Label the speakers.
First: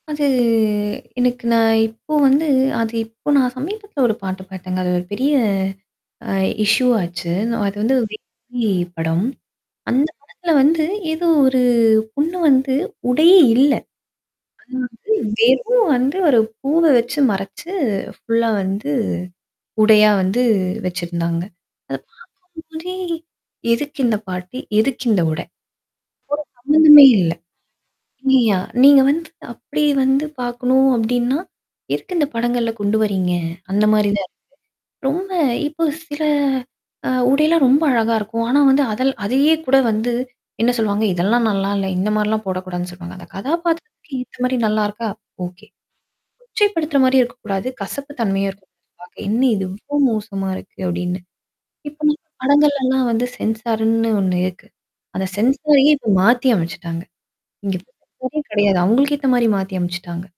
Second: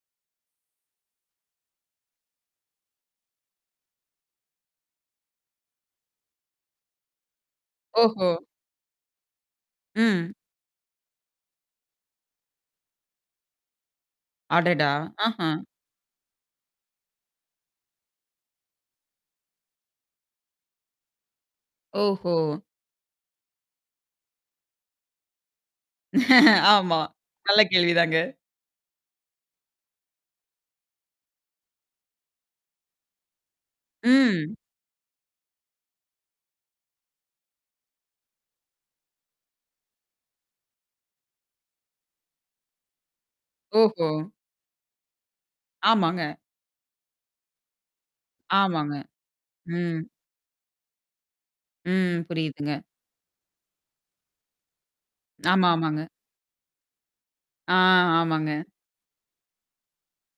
Speaker 1: அது எனக்கு நான் இப்போ வந்து அது இப்போ நான் சமீபத்தில ஒரு பாட்டு பாத்தேங்க. அது ஒரு பெரிய அ இஷ்யூ ஆச்சு. நான் அது வந்து
Speaker 2: ஓஹோ!
Speaker 1: [unintelligible] படம். அந்த
Speaker 2: ம்.
Speaker 1: படத்துல வந்து ஏதோ ஒரு பொண்ணு வந்து உடையே இல்ல.
Speaker 2: அடடா!
Speaker 1: அதாவது
Speaker 2: ஆஹா!
Speaker 1: வெறும் வந்து ஒரு பூவ வச்சு மறச்சு ஃபுல்லா வந்து, உடையா வந்து வச்சிருந்தாங்க. அத
Speaker 2: ஓஹோ!
Speaker 1: பாக்கும்போதே எதுக்கு இந்த பாட்டு? எதுக்கு இந்த உடை? ஒரு
Speaker 2: ஆமா.
Speaker 1: சம்மந்தமே இல்ல.
Speaker 2: நல்ல கேள்வி தாங்க.
Speaker 1: நீயா நீங்க வந்து அப்பிடி வந்து பார்க்கணும் அப்பிடின்னா, எதுக்கு இந்த படங்கள்ல கொண்டு வர்றீங்க? அந்தமாரி தான் இருக்கு.
Speaker 2: ம்.
Speaker 1: ரொம்ப இப்போ சில அ உடையெல்லாம் ரொம்ப அழகா இருக்கும். ஆனா வந்து அதல் அதையே கூட வந்து என்ன சொல்லுவாங்க? இதெல்லாம் நல்லா இல்ல. இந்த மாரிலாம் போடக்கூடாதுன்னு சொல்லுவாங்க. அந்த
Speaker 2: ஓஹோ!
Speaker 1: கதாபாத்திரத்துக்கு ஏத்தமாரி நல்லா இருக்கா? ஓகே.
Speaker 2: ஆமாங்க.
Speaker 1: கொச்சைப்படுத்துற மாரியும் இருக்கக்கூடாது. கசப்பு தன்மையா
Speaker 2: ஆமாங்க.
Speaker 1: இருக்கக்கூடாது பாக்க, என்ன இது இவ்ளோ
Speaker 2: ம்.
Speaker 1: மோசமா இருக்கு! அப்பிடின்னு. இப்ப
Speaker 2: ம்.
Speaker 1: நம்ம
Speaker 2: புரியுதுங்க.
Speaker 1: படங்கள்லல்லாம் வந்து சென்சார்ன்னு ஒண்ணு இருக்கு. அத
Speaker 2: ஆமா,
Speaker 1: சென்சாரயே
Speaker 2: ஆமாங்க.
Speaker 1: இப்ப மாத்தி அமச்சுட்டாங்க.
Speaker 2: ஆ,
Speaker 1: [unintelligible]
Speaker 2: ஆமாங்க.
Speaker 1: கிடையாது. அவங்களுக்கு ஏத்தமாரி மாத்தி அமச்சுட்டாங்க.